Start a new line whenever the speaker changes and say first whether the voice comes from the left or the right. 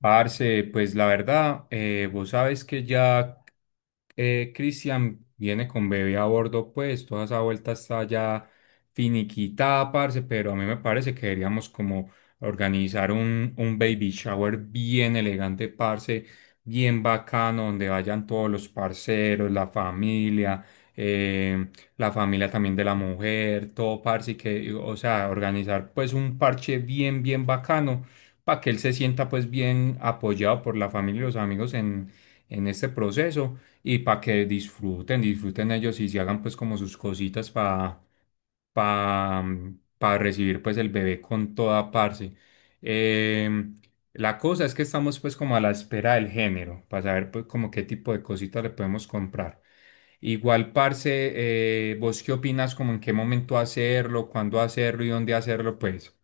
left: Parce, pues la verdad, vos sabes que ya, Cristian viene con bebé a bordo, pues toda esa vuelta está ya finiquitada, parce, pero a mí me parece que deberíamos como organizar un baby shower bien elegante, parce, bien bacano, donde vayan todos los parceros, eh, la familia también de la mujer, todo, parce, y que, o sea, organizar pues un parche bien, bien bacano, para que él se sienta pues bien apoyado por la familia y los amigos en este proceso, y para que disfruten ellos y se hagan pues como sus cositas pa, para recibir pues el bebé con toda parte. La cosa es que estamos pues como a la espera del género, para saber pues como qué tipo de cositas le podemos comprar. Igual, parce, ¿vos qué opinas como en qué momento hacerlo, cuándo hacerlo y dónde hacerlo? Pues.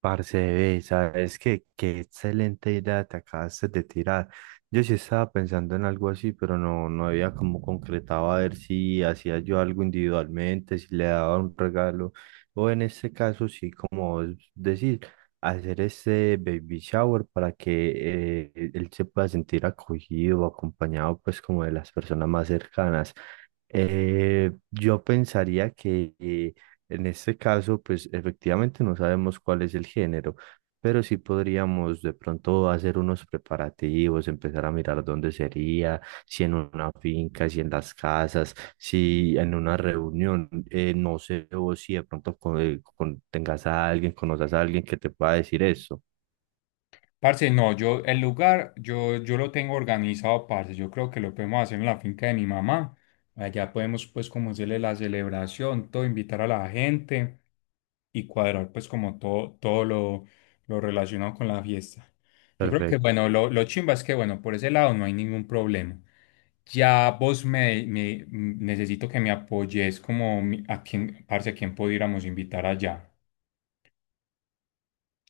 right: Parce, ve, sabes que qué qué excelente idea te acabaste de tirar. Yo sí estaba pensando en algo así, pero no había como concretado a ver si hacía yo algo individualmente, si le daba un regalo, o en este caso, sí, como decir, hacer ese baby shower para que él se pueda sentir acogido o acompañado, pues, como de las personas más cercanas. Yo pensaría que en este caso, pues efectivamente no sabemos cuál es el género, pero sí podríamos de pronto hacer unos preparativos, empezar a mirar dónde sería, si en una finca, si en las casas, si en una reunión, no sé, o si de pronto tengas a alguien, conozcas a alguien que te pueda decir eso.
left: Parce, no, yo el lugar, yo lo tengo organizado, parce. Yo creo que lo podemos hacer en la finca de mi mamá. Allá podemos, pues, como hacerle la celebración, todo, invitar a la gente y cuadrar, pues, como todo lo relacionado con la fiesta. Yo creo que,
right: Perfecto.
left: bueno, lo chimba es que, bueno, por ese lado no hay ningún problema. Ya vos necesito que me apoyes como a quién, parce, a quién pudiéramos invitar allá.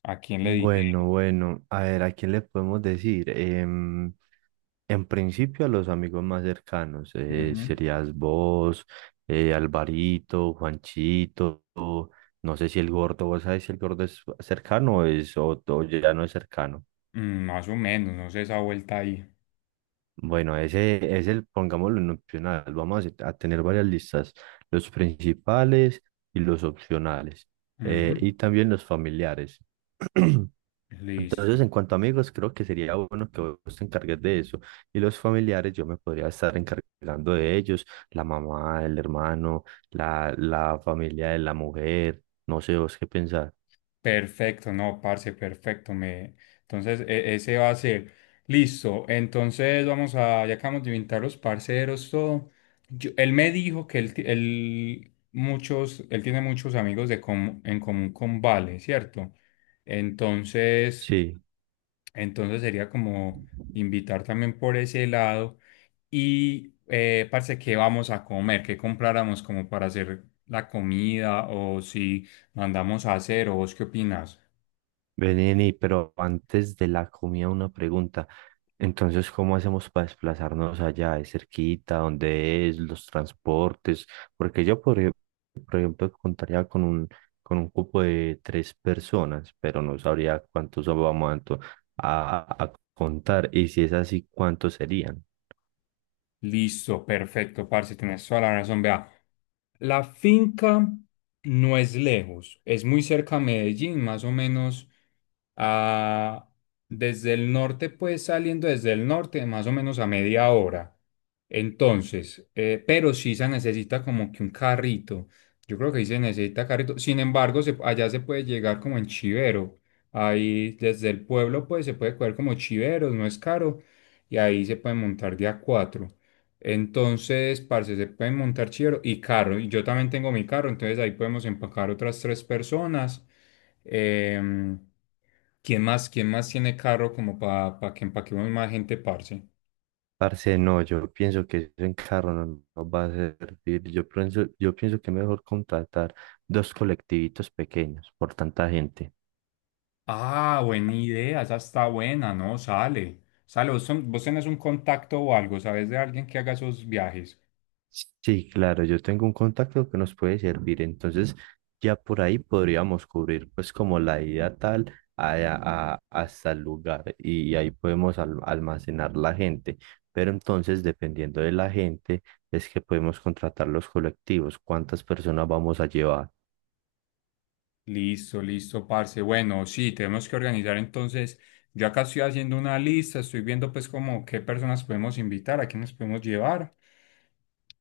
left: A quién le dije.
right: Bueno, bueno, a ver, ¿a quién le podemos decir? En principio a los amigos más cercanos,
left: Ujú.
right: serías vos, Alvarito, Juanchito, no sé si el gordo, vos sabés si el gordo es cercano o o ya no es cercano.
left: Más o menos, no sé esa vuelta ahí.
right: Bueno, ese es el, pongámoslo en opcional, vamos a tener varias listas, los principales y los opcionales,
left: Ujú.
right: y también los familiares. Entonces, en
left: Listo.
right: cuanto a amigos, creo que sería bueno que vos te encargues de eso. Y los familiares, yo me podría estar encargando de ellos, la mamá, el hermano, la familia de la mujer, no sé vos qué pensar.
left: Perfecto, no, parce, perfecto. Me... Entonces, ese va a ser. Listo. Entonces, ya acabamos de inventar los parceros, todo. Él me dijo que él tiene muchos amigos en común con Vale, ¿cierto? Entonces,
right: Sí,
left: sería como invitar también por ese lado. Y parce, ¿qué vamos a comer? ¿Qué compráramos como para hacer la comida? O si mandamos a hacer, ¿o vos qué opinas?
right: vení, pero antes de la comida una pregunta. Entonces, ¿cómo hacemos para desplazarnos allá? ¿Es cerquita? ¿Dónde es? ¿Los transportes? Porque yo, por, por ejemplo, con un cupo de tres personas, pero no sabría cuántos vamos a contar. Y si es así, ¿cuántos serían?
left: Listo, perfecto, parce, tienes toda la razón. Vea, la finca no es lejos, es muy cerca a Medellín, más o menos a- desde el norte, pues saliendo desde el norte, más o menos a media hora. Entonces, pero sí se necesita como que un carrito. Yo creo que ahí se necesita carrito. Sin embargo, allá se puede llegar como en Chivero. Ahí desde el pueblo, pues se puede coger como Chiveros, no es caro. Y ahí se puede montar de a cuatro. Entonces, parce, se pueden montar chivero y carro. Y yo también tengo mi carro, entonces ahí podemos empacar otras tres personas. Em, ¿quién más tiene carro como para que empaquemos más gente, parce?
right: Parce, no, yo pienso que eso en carro no nos va a servir. Yo pienso que es mejor contratar dos colectivitos pequeños por tanta gente.
left: Ah, buena idea, esa está buena, ¿no? Sale. Sale, vos, vos tenés un contacto o algo, ¿sabes de alguien que haga esos viajes?
right: Sí, claro, yo tengo un contacto que nos puede servir, entonces ya por ahí podríamos cubrir pues como la ida hasta el lugar y ahí podemos almacenar la gente, pero entonces dependiendo de la gente es que podemos contratar los colectivos, cuántas personas vamos a llevar.
left: Listo, listo, parce. Bueno, sí, tenemos que organizar entonces. Yo acá estoy haciendo una lista, estoy viendo pues como qué personas podemos invitar, a quiénes podemos llevar.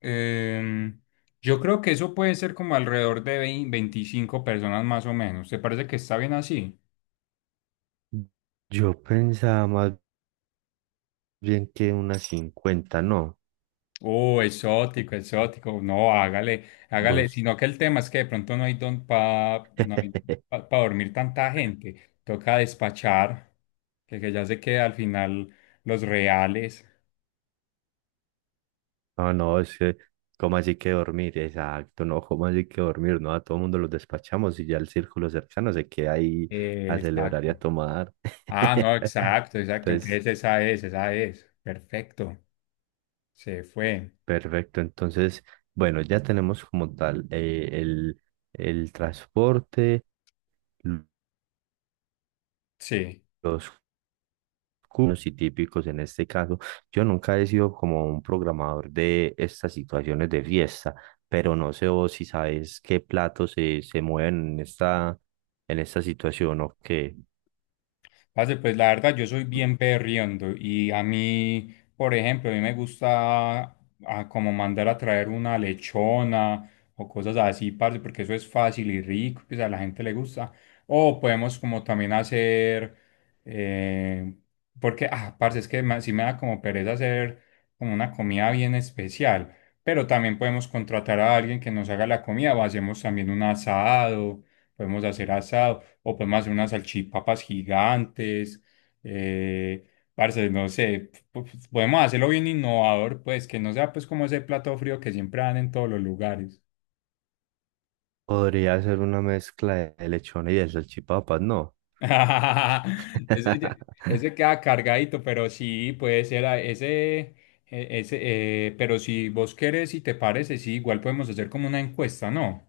left: Em, yo creo que eso puede ser como alrededor de 20 25 personas más o menos. ¿Te parece que está bien así?
right: Yo pensaba más bien que unas 50, ¿no?
left: Oh, exótico, exótico. No, hágale, hágale.
right: Vos.
left: Sino que el tema es que de pronto no hay pa dormir tanta gente. Toca despachar, que ya se queda al final los reales.
right: No, no, Es que, ¿cómo así que dormir? Exacto, no, ¿cómo así que dormir? No, a todo el mundo los despachamos y ya el círculo cercano se queda ahí a celebrar y
left: Exacto.
right: a tomar.
left: Ah, no, exacto, exacto.
right: Entonces,
left: Entonces esa es, esa es. Perfecto. Se fue.
right: perfecto. Entonces, bueno, ya tenemos como tal el transporte, l-
left: Sí.
right: los comunes y típicos en este caso. Yo nunca he sido como un programador de estas situaciones de fiesta, pero no sé vos si sabes qué platos se mueven en esta situación o qué.
left: Parce, pues la verdad, yo soy bien perriondo y a mí, por ejemplo, a mí me gusta como mandar a traer una lechona o cosas así, parce, porque eso es fácil y rico, pues a la gente le gusta. O podemos como también hacer, eh, porque, parce, es que sí me da como pereza hacer como una comida bien especial, pero también podemos contratar a alguien que nos haga la comida o hacemos también un asado, podemos hacer asado. O podemos hacer unas salchipapas gigantes. Eh, parce, no sé, podemos hacerlo bien innovador, pues que no sea pues como ese plato frío que siempre dan en todos los lugares.
right: Podría ser una mezcla de lechona y de salchipapas, ¿no?
left: Ese, ya- ese queda cargadito, pero sí, puede ser ese pero si vos querés y te parece, sí, igual podemos hacer como una encuesta, ¿no?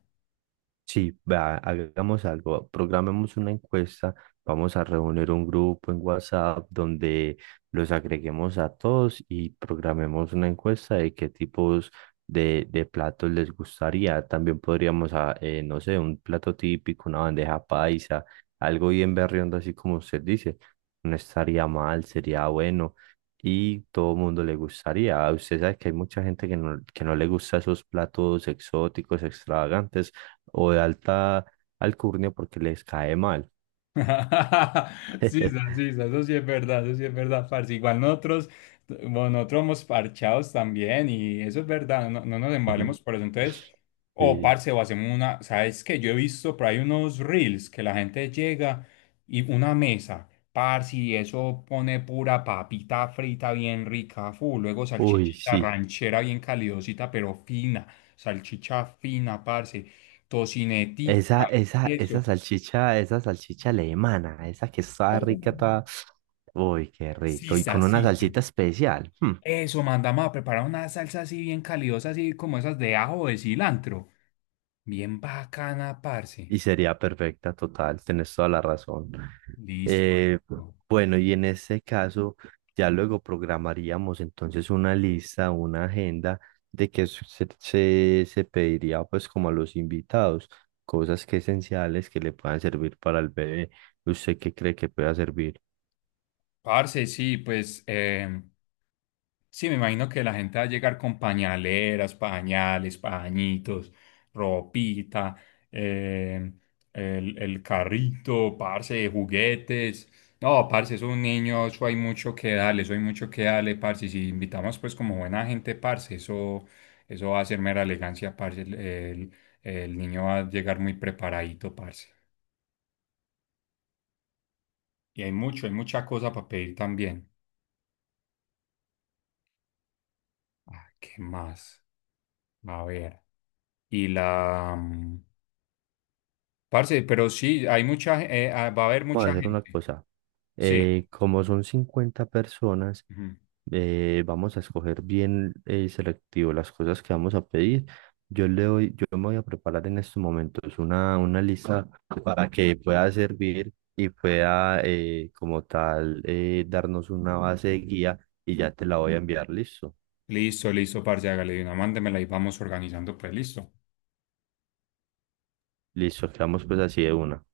right: Sí, vea, hagamos algo, programemos una encuesta, vamos a reunir un grupo en WhatsApp donde los agreguemos a todos y programemos una encuesta de qué tipos de platos les gustaría. También podríamos, ah, no sé, un plato típico, una bandeja paisa, algo bien berriondo, así como usted dice. No estaría mal, sería bueno y todo el mundo le gustaría. Usted sabe que hay mucha gente que no le gusta esos platos exóticos, extravagantes o de alta alcurnia porque les cae mal.
left: Sí, sí, eso sí es verdad, eso sí es verdad, parce. Igual nosotros, bueno, nosotros somos parchados también y eso es verdad, no, no nos embalemos por eso. Entonces, o
right: Sí.
left: parce, o hacemos una, ¿sabes qué? Yo he visto por ahí unos reels que la gente llega y una mesa, parce, y eso pone pura papita frita bien rica, full, luego
right: Uy,
left: salchichita
right: sí.
left: ranchera bien calidosita, pero fina, salchicha fina, parce, tocinetica, queso.
right: Esa salchicha, esa salchicha alemana, esa que está rica, está... Uy, qué rico. Y
left: Sisa,
right: con una
left: sisa.
right: salsita especial. Hmm.
left: Eso, mandamos a preparar una salsa así bien calidosa, así como esas de ajo o de cilantro. Bien bacana,
right: Y
left: parce.
right: sería perfecta, total, tienes toda la razón.
left: Listo.
right: Eh, bueno, y en ese caso, ya luego programaríamos entonces una lista, una agenda de se pediría pues como a los invitados, cosas que esenciales que le puedan servir para el bebé. ¿Usted qué cree que pueda servir?
left: Parce, sí, pues. Sí, me imagino que la gente va a llegar con pañaleras, pañales, pañitos, ropita, eh, el carrito, parce, juguetes. No, parce, es un niño, eso hay mucho que darle, eso hay mucho que darle, parce. Y si invitamos pues como buena gente, parce, eso va a ser mera elegancia, parce. El niño va a llegar muy preparadito, parce. Y hay mucha cosa para pedir también. Ah, ¿qué más? A ver. Y la... mm, Parce, pero sí, hay mucha, va a haber
right: Vamos a
left: mucha
right: hacer una
left: gente.
right: cosa.
left: Sí.
right: Como son 50 personas,
left: Ujú.
right: vamos a escoger bien selectivo las cosas que vamos a pedir. Yo me voy a preparar en estos momentos una lista para que pueda servir y pueda, como tal, darnos una base de guía y ya te la voy a enviar. Listo.
left: Listo, listo, parce, hágale de una, mándemela y vamos organizando, pues listo.
right: Listo, quedamos pues así de una.